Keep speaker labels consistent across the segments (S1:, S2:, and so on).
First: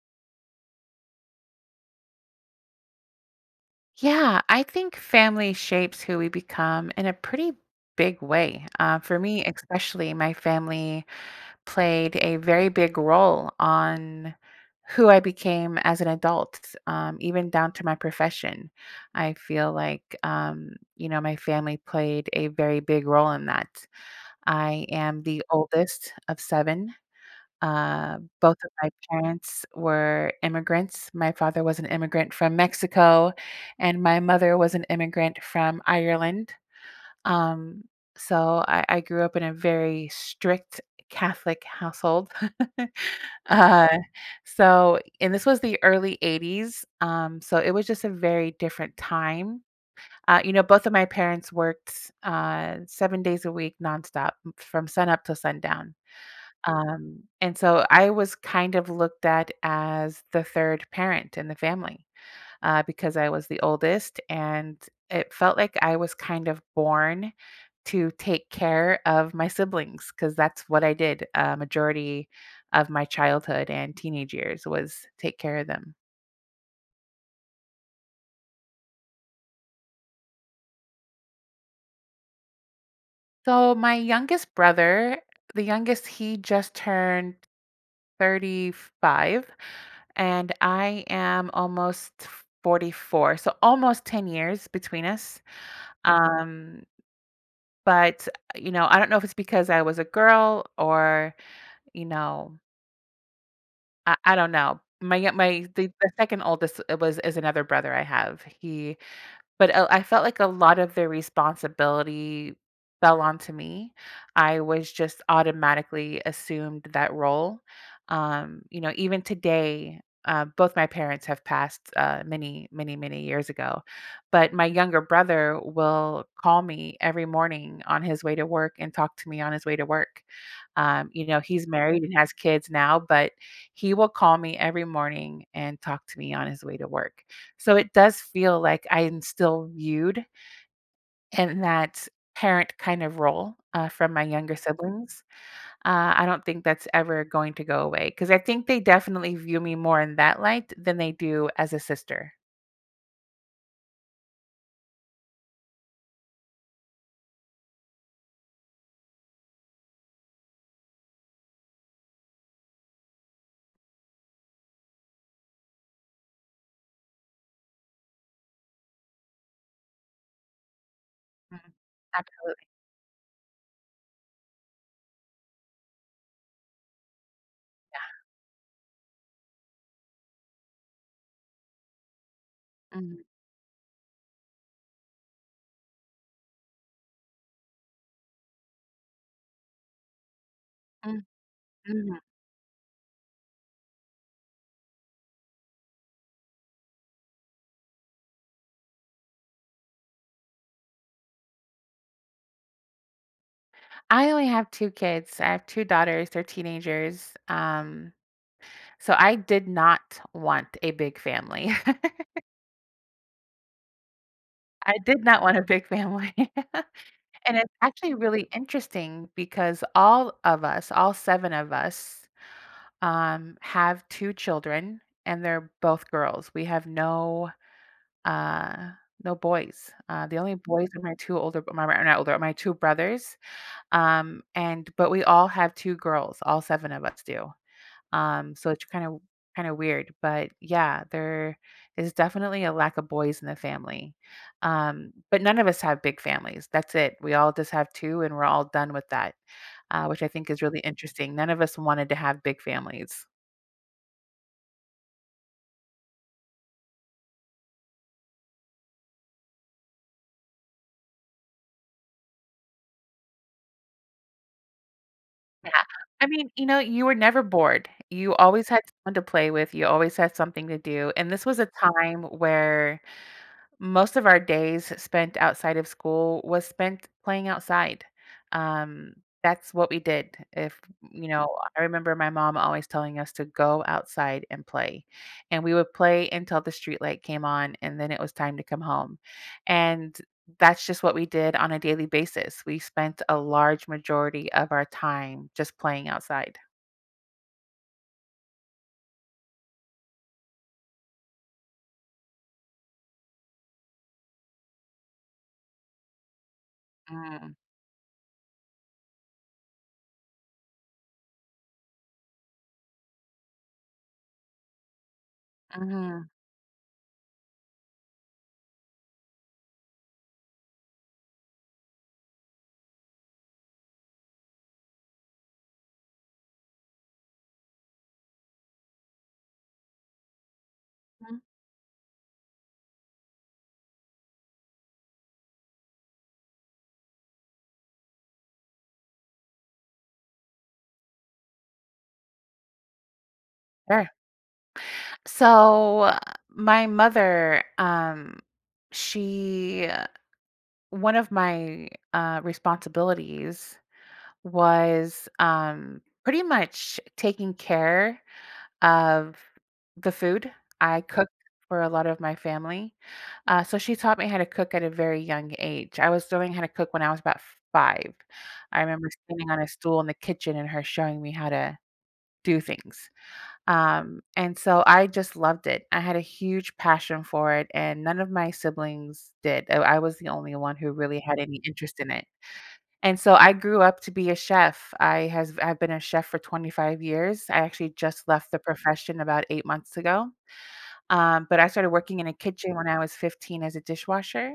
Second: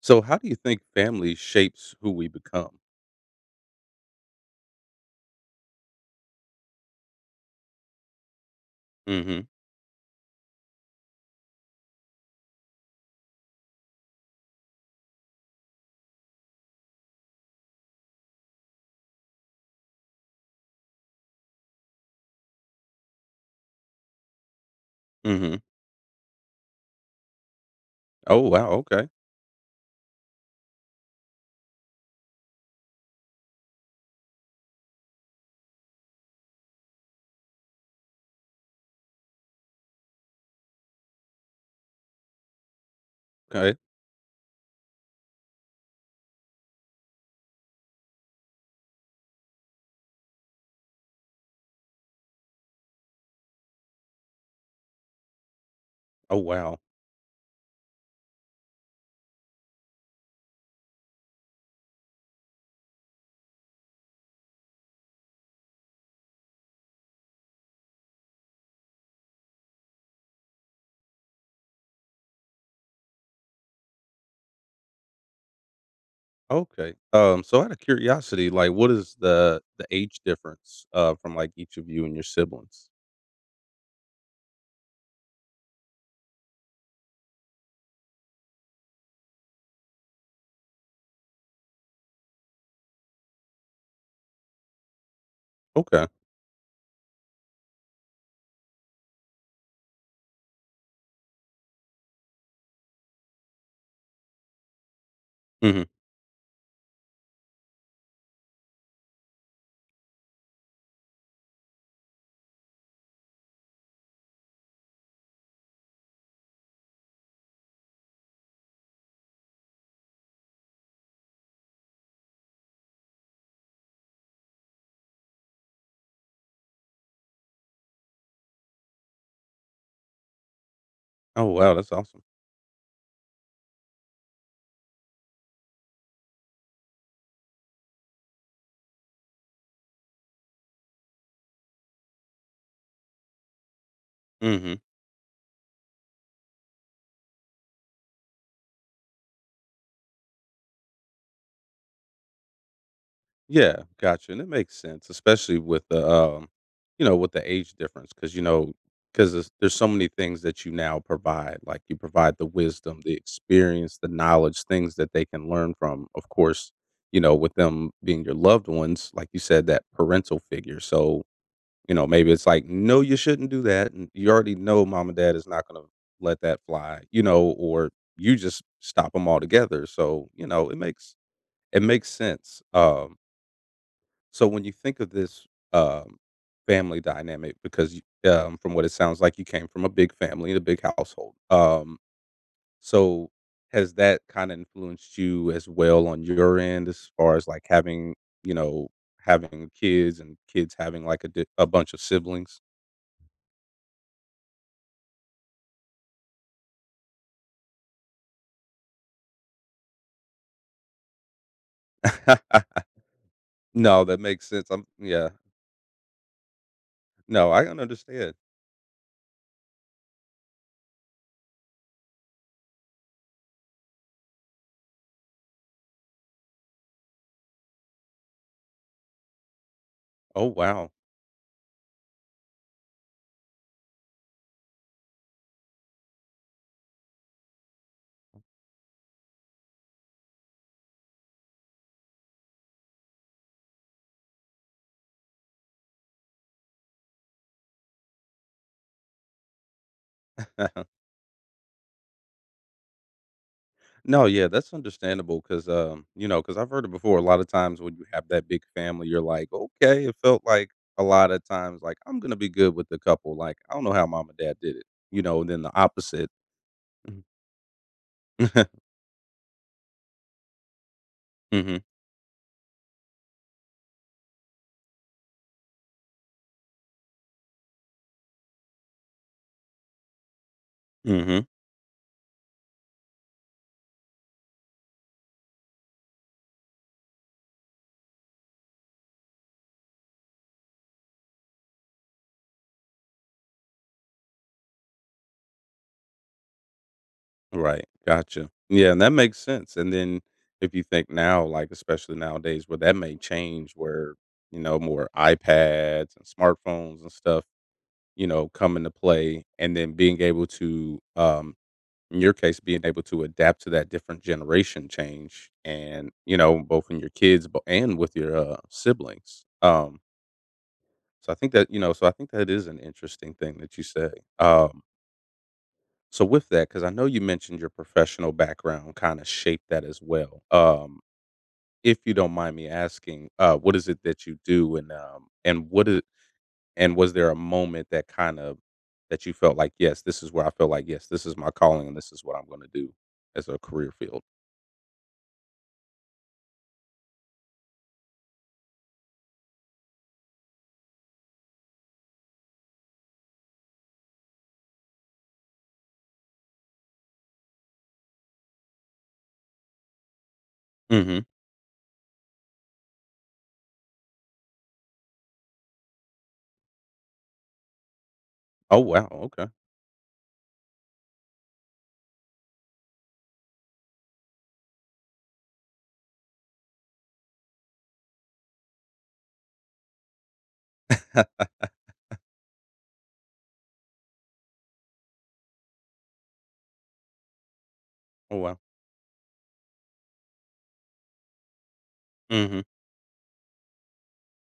S1: So how do you think family shapes who we become?
S2: Yeah, I think family shapes who we become in a pretty big way. For me,
S1: Mhm.
S2: especially, my family played a very big role on who I became as an adult, even down to my profession. I feel like, my family played a very big role in that. I am the
S1: Mhm.
S2: oldest of seven.
S1: Oh,
S2: Both
S1: wow,
S2: of my
S1: okay.
S2: parents were immigrants. My father was an immigrant from Mexico, and my mother was an immigrant from Ireland. Um, so I grew up in a very strict Catholic household.
S1: Okay.
S2: uh, and this was the early 80s. So it was just a very different time. You know, both of my parents worked 7 days a week nonstop from sun up to sundown.
S1: Oh, wow.
S2: And so I was kind of looked at as the third parent in the family because I was the oldest, and it felt like I was kind of born to take care of my siblings because that's what I did. A majority of my childhood and teenage years was take care of them.
S1: Okay. So out of curiosity, like, what is the age difference, from, like, each of you and your siblings?
S2: So my youngest brother, the youngest, he just turned 35, and I am almost 44. So almost 10 years between us.
S1: Okay.
S2: Um, but you know, I don't know if it's because I was a girl or, you know, I don't know. My, y- my,
S1: Mhm.
S2: the second oldest is another brother I have. He. But I felt like a lot of the responsibility fell onto me. I was just automatically assumed that role. You know, even today, both my parents have passed, many, many, many years ago, but my younger brother will call me every morning on his way to work and talk to me on his way to work. You know,
S1: Oh,
S2: he's
S1: wow, that's
S2: married and
S1: awesome.
S2: has kids now, but he will call me every morning and talk to me on his way to work. So it does feel like I'm still viewed in that parent kind of role, from my younger
S1: Mhm.
S2: siblings. I don't think that's ever going to go away because I think they definitely view me more in that light than they do as a sister.
S1: Yeah, gotcha, and it makes sense, especially with you know, with the age difference, because you know, because there's so many things that you now provide. Like you provide the wisdom, the experience, the knowledge, things that they can learn from. Of course, you know, with them being your loved ones, like you said, that parental figure. So
S2: Mhm.
S1: you know, maybe it's
S2: Absolutely.
S1: like, no, you shouldn't do that, and you already know mom and dad is not going to let that fly, you know, or you just stop them altogether. So you know, it makes sense. Um
S2: Mhm.
S1: so when you think of this, um, family dynamic because you from what it sounds like you came from a big family, a big
S2: Mm,
S1: household,
S2: mhm.
S1: so has that kinda influenced you as well on your end as far as, like, having, you know, having kids and kids having, like, a bunch of siblings?
S2: I only have 2 kids. I have 2 daughters, they're teenagers. So I did not want a big family.
S1: No, that makes sense, I'm
S2: I did
S1: yeah.
S2: not want a big family.
S1: No,
S2: And
S1: I
S2: it's
S1: can
S2: actually
S1: understand.
S2: really interesting because all of us, all 7 of us, have 2 children, and they're both girls. We have no, uh, no boys. The
S1: Oh,
S2: only boys
S1: wow.
S2: are my 2 older my my not older, my 2 brothers, and but we all have 2 girls, all 7 of us do. So it's kind of weird, but yeah, there is definitely a lack of boys in the family. But none of us have big families. That's it. We all just have two, and we're all done with that, which I think is really interesting. None of us wanted to have big families.
S1: No, yeah, that's understandable because, you know, because I've heard it before. A lot of times when you have that big family, you're like, okay, it felt like a lot of times, like, I'm going to be good with the couple. Like, I don't know how mom and dad did it, you know, and then
S2: Yeah.
S1: the
S2: I
S1: opposite.
S2: mean, you know, you were never bored. You always had someone to play with. You always had something to do. And this was a
S1: Hmm.
S2: time where most of our days spent outside of school was spent playing outside. Um, that's what we did. If you
S1: Hmm.
S2: know, I remember my mom always telling us to go outside and play, and we would play until the street light came on, and then it was time to come home. And that's just what we did on a daily basis. We spent a large majority of our time just playing outside.
S1: Right. Gotcha. Yeah. And that makes sense. And then if you think now, like, especially nowadays where that may change, where, you know, more iPads and smartphones and stuff,
S2: Mm,
S1: you know, come into play and then being able to in your case, being able to adapt to that different generation change and,
S2: mhm,
S1: you know, both in your kids and with your siblings. So I think that, you know, so I think that is an interesting thing that you say. Um, so with that, because I know you mentioned your professional background kind of shaped that as well.
S2: mhm.
S1: If you don't mind me asking, what is it that you do and and was there a moment that you felt like, yes, this is where I feel like, yes, this is my calling and this is what I'm going to do as a career
S2: Very
S1: field?
S2: So my mother, she one of my responsibilities was pretty much taking care of the food. I
S1: Hmm.
S2: cooked for a lot of my family, so she taught me how to cook at a very young age. I was learning how to cook when I was about five.
S1: Oh,
S2: I
S1: wow,
S2: remember
S1: okay.
S2: standing on a stool in the kitchen and her showing me how to do things. And so I just loved it. I had a huge passion for it, and none of my siblings did. I was the only one who really had any interest in it. And so I grew up to be a chef. I've been a chef for 25 years. I actually just
S1: Oh,
S2: left
S1: wow.
S2: the profession about 8 months ago. But I started working in a
S1: Mhm,
S2: kitchen when I was 15 as a dishwasher.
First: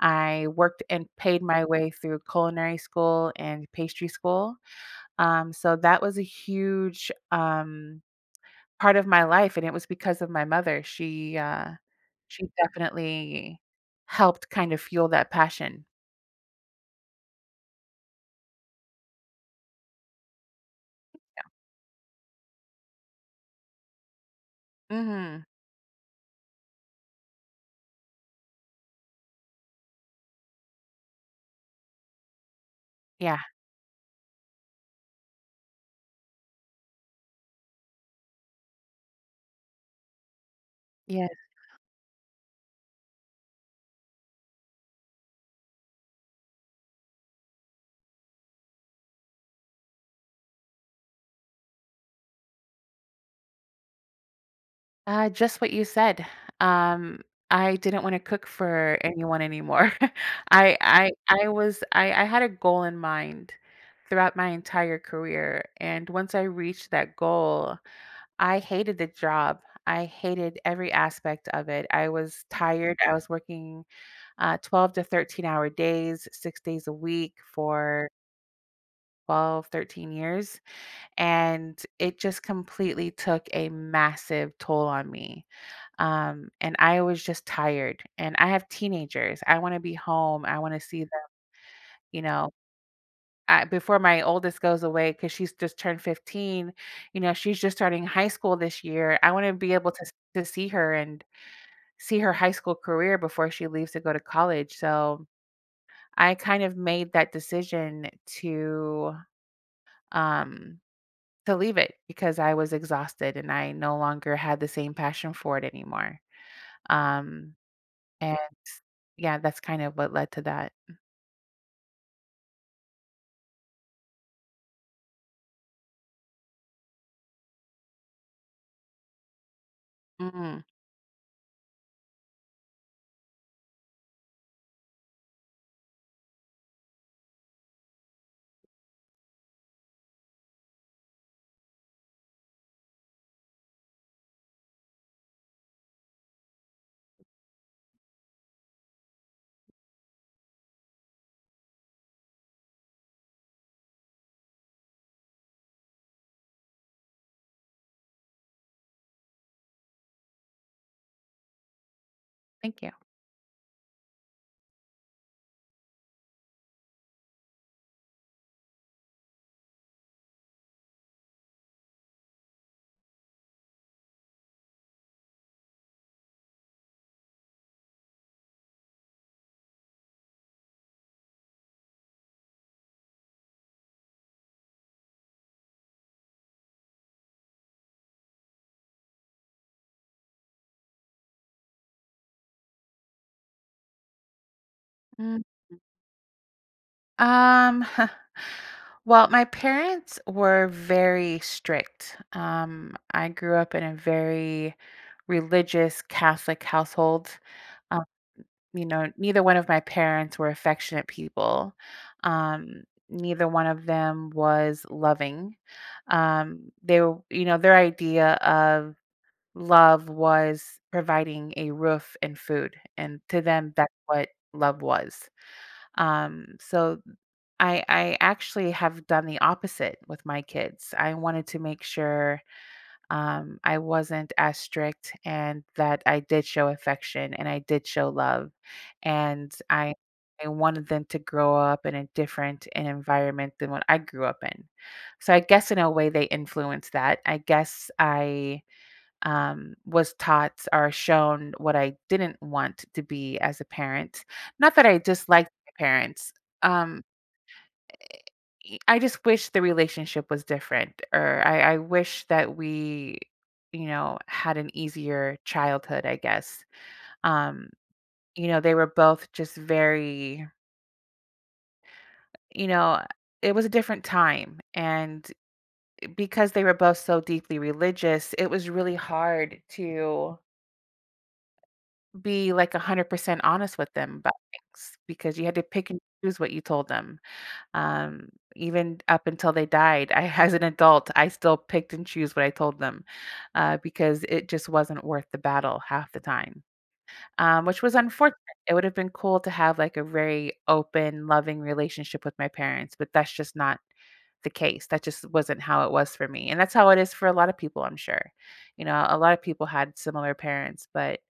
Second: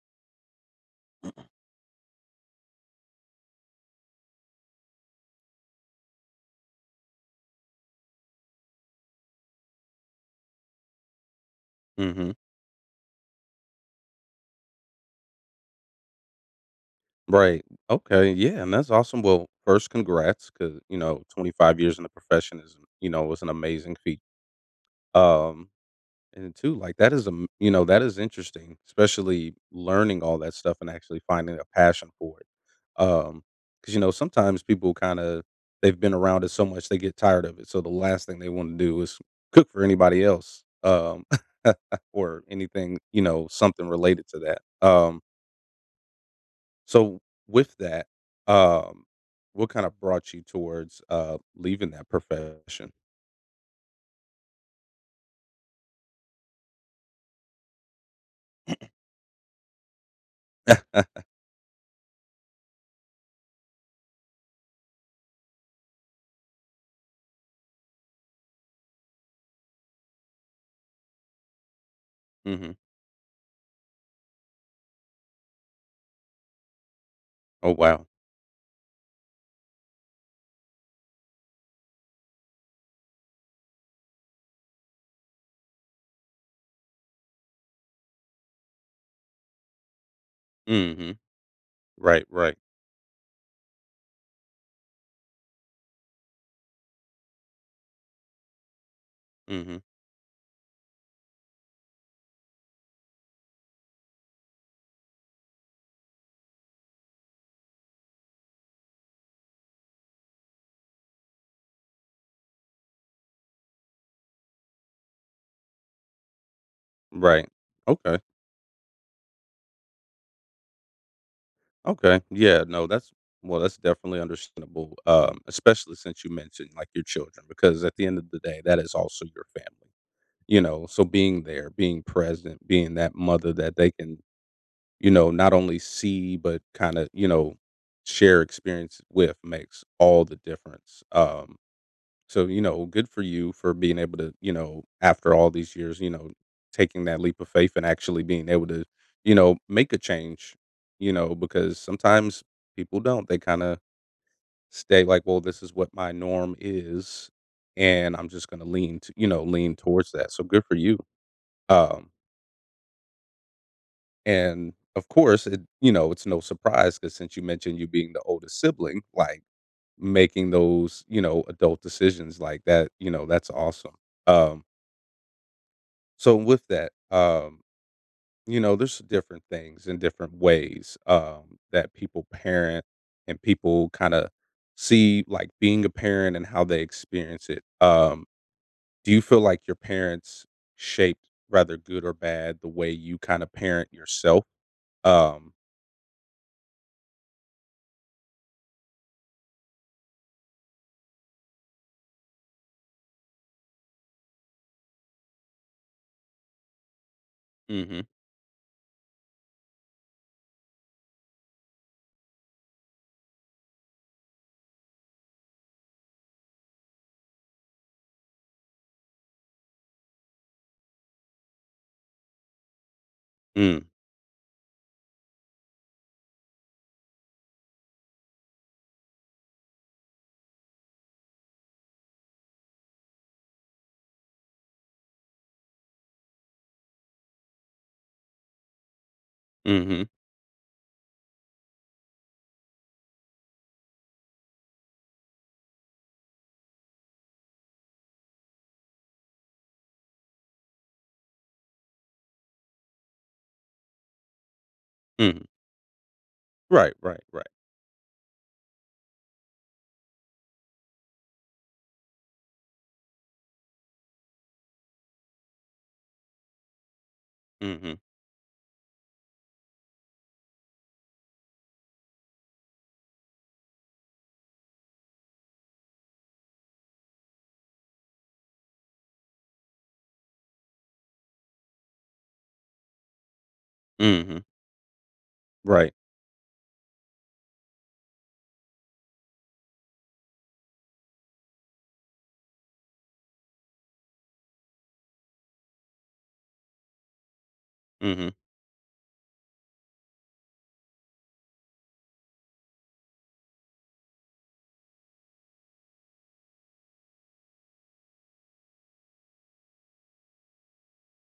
S2: I worked and paid my way through culinary school and pastry school. So that was a huge part of my life, and it was because of my mother.
S1: mhm.
S2: She definitely helped kind of fuel that passion.
S1: Right. Okay, yeah, and that's awesome. Well, first, congrats because you know, 25 years in the profession is, you know, was an amazing feat.
S2: Mhm.
S1: Um, and two, like, that is, you know, that is interesting, especially learning all that stuff and actually finding a passion for it.
S2: Yeah.
S1: Um, because you know, sometimes people kinda they've been around it so much, they get tired of it, so the last thing they wanna do is cook for anybody else,
S2: Yes.
S1: or anything, you know, something related to that. Um, so with that, um, what kind of brought you towards leaving that profession?
S2: Just what you said. Um, I didn't wanna cook for anyone anymore. I was I had a goal in mind throughout my entire career, and once I reached that goal, I hated the job. I hated every aspect of it. I was
S1: Hmm.
S2: tired. I was working 12 to 13 hour days, 6 days a week
S1: Oh, wow.
S2: for 12, 13 years. And it just completely took a massive toll on me. And I was just tired. And I have teenagers. I want to be home. I want to see them,
S1: Hmm.
S2: you
S1: Right.
S2: know.
S1: Right.
S2: I, before my oldest goes away, because she's just turned 15, you know, she's just starting high school this year. I want to be
S1: Hmm.
S2: able to see her and see her high school career before she leaves to go to college. So, I kind of made that decision to um to leave it because I was exhausted and I no longer had the same passion for it anymore.
S1: Right.
S2: Um
S1: Okay.
S2: and yeah, that's kind of what led to that.
S1: Okay. Yeah. No, that's well. That's definitely understandable, especially since you mentioned like your children, because at the end of the day, that is also your family.
S2: Mm,
S1: You know, so being there, being present, being that mother that they can you know, not only see but kinda, you know, share experience with makes all the difference. So, you know, good for you for being able to, you know, after all these years, you know, taking that leap of faith and actually being able to, you know, make a change, you know, because sometimes people don't. They kinda stay like, "Well, this is what my norm is, and I'm just gonna lean to you know, lean towards that." So good for you. Um,
S2: thank you.
S1: and of course, it you know, it's no surprise because since you mentioned you being the oldest sibling, like, making those, you know, adult decisions like that, you know, that's awesome. Um, so with that, you know, there's different things in different ways, that people parent and people kinda see, like, being a parent and how they experience it. Do you feel like your parents shaped, rather good or bad, the way you kinda parent yourself?
S2: Mm,
S1: Um.
S2: um well, my parents were very strict. I grew up in a very religious Catholic household.
S1: Mhm.
S2: You know, neither one of my parents were affectionate people. Um, Neither one of them was loving. You know, their idea of love was providing a roof and food, and to them,
S1: Mm.
S2: that's what love was. So I actually have done the opposite with my kids. I wanted to make sure I wasn't as strict and that I did show affection and I did show love. And I
S1: Mhm.
S2: I wanted them to grow up in a different an environment than what I grew up in. So I guess in a way they influenced that. I was taught or shown what I didn't want to be as a parent. Not that I
S1: Mhm.
S2: disliked my parents.
S1: Right,
S2: Um,
S1: right, right.
S2: I just wish the relationship was different, or I wish that we, you know, had an easier childhood, I guess. Um,
S1: Mhm.
S2: you know, they were both just very, you know, it was a different time. And because they were both so deeply religious, it was really hard to be like 100% honest with them about
S1: Mhm.
S2: things because you had to pick
S1: Right.
S2: and choose what you told them. Um, Even up until they died, I as an adult, I still picked and choose what I told them, because it just wasn't worth the battle half the time, which was
S1: Mhm.
S2: unfortunate. It would have been cool to have like a very open, loving relationship with my parents, but that's just not the case. That just wasn't how it was for me. And that's how it is for a lot of people, I'm sure. You know, a lot of people had similar parents, but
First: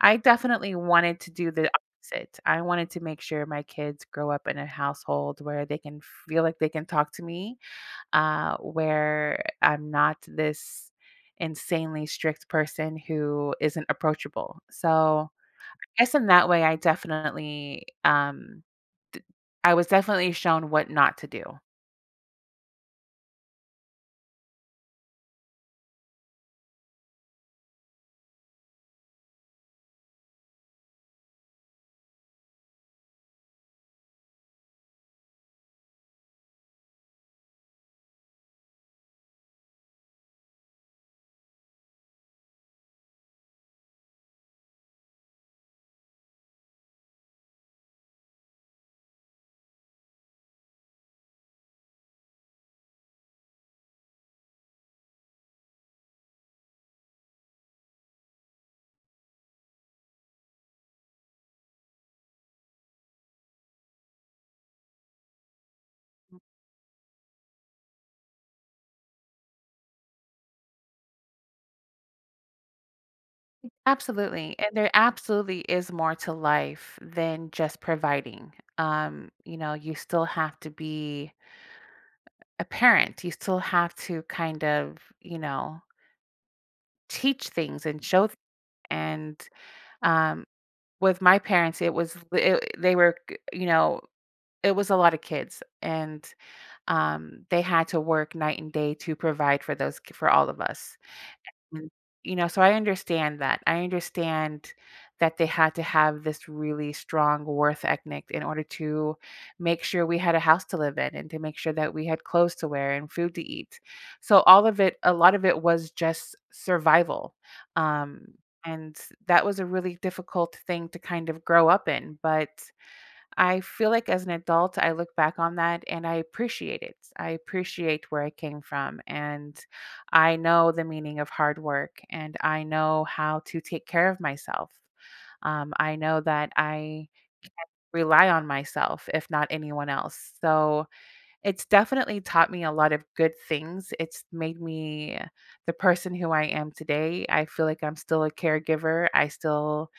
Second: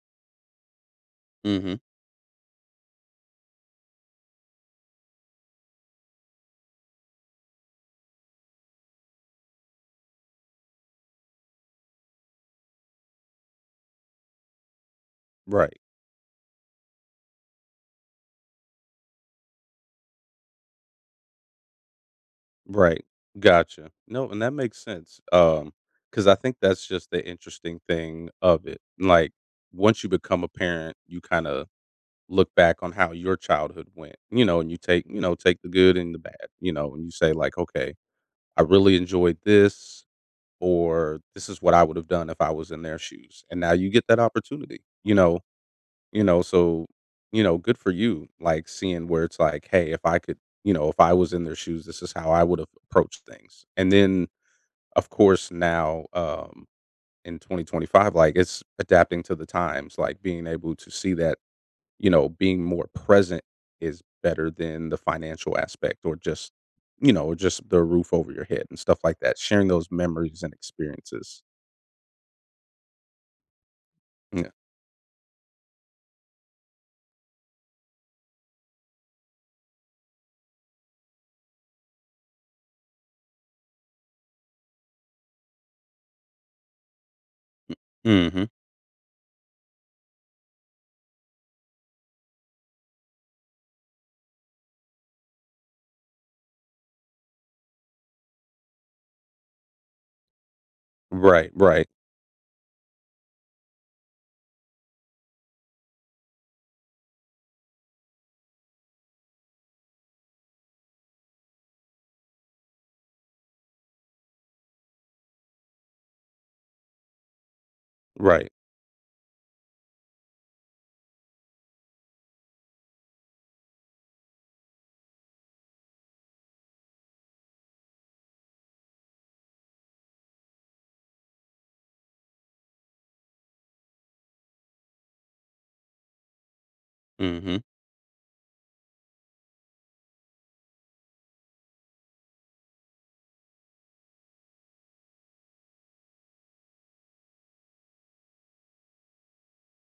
S2: I definitely wanted to do the
S1: Mhm.
S2: opposite. I wanted to make sure my kids grow up in a household where they can feel like they can talk to me, where I'm not this insanely strict person who isn't approachable. So,
S1: Right.
S2: I guess in that way, I definitely, d- I was definitely shown what not to do.
S1: Right. Gotcha. No, and that makes sense. Because I think that's just the interesting thing of it. Like, once you become a parent, you kinda look back on how your childhood went, you know, and you take you know, take the good and the bad, you know, and you say like, "Okay, I really enjoyed this," or, "This is what I would have done if I was in their shoes." And now you get that opportunity, you know. You know, so, you know, good for you, like, seeing where it's like, "Hey, if I could you know, if I was in their shoes, this is how I would have approached things." And then, of course, now, in 2025, like, it's adapting to the times, like, being able to see that, you know, being more present is better than the financial aspect or just you know, or just the roof over your head and stuff like that, sharing those memories and experiences. Yeah.
S2: Absolutely. And there absolutely is more to life than just providing. You know, you still have to be a parent, you still have to kind of, you know, teach things and
S1: Mhm.
S2: and um with my parents it, you know, it was a lot of kids and they had to work night and day to provide for for all of us.
S1: Right,
S2: Mm.
S1: right,
S2: You know, so I understand that. I understand that they had to have this really strong worth ethic in order to make sure we had a house to live in and to make sure that we had clothes to wear and food to eat. So all of it, a lot of it was just survival. Um,
S1: right.
S2: and that was a really difficult thing to kind of grow up in. But I feel like as an adult, I look back on that and I appreciate it. I appreciate where I came from. And I know the meaning of hard work and I know how to take care of myself. I know that I
S1: Mhm.
S2: rely on myself, if not anyone else. So it's definitely taught me a lot of good things. It's made me the person who I am today. I feel like I'm still a caregiver. I still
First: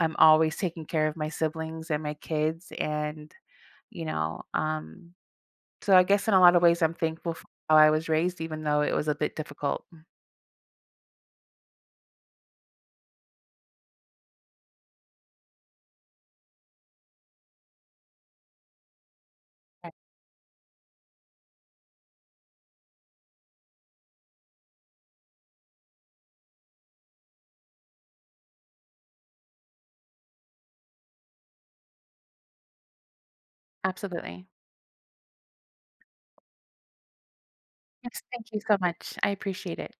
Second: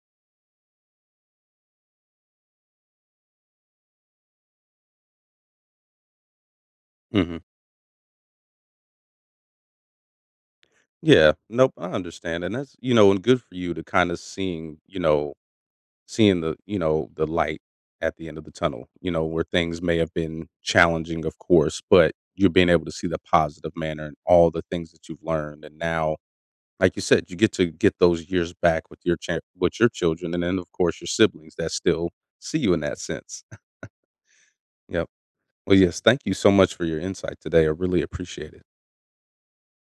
S2: I'm always taking care of my siblings and my kids. And you know, so I guess in a lot of ways, I'm thankful
S1: Mhm.
S2: for how I was raised, even though it was a bit difficult.
S1: Yeah. Nope, I understand, and that's you know, and good for you to kinda seeing, you know seeing the you know, the light at the end of the tunnel, you know, where things
S2: Right.
S1: may have been challenging, of course, but you're being able to see the positive manner and all the things that you've learned, and now, like you said, you get to get those years back with your cha with your children, and then, of course, your siblings that still see you in that sense.
S2: Absolutely.
S1: Yep. Well, yes, thank you so much for your insight today, I really
S2: Yes,
S1: appreciate
S2: thank you
S1: it.
S2: so much. I appreciate it.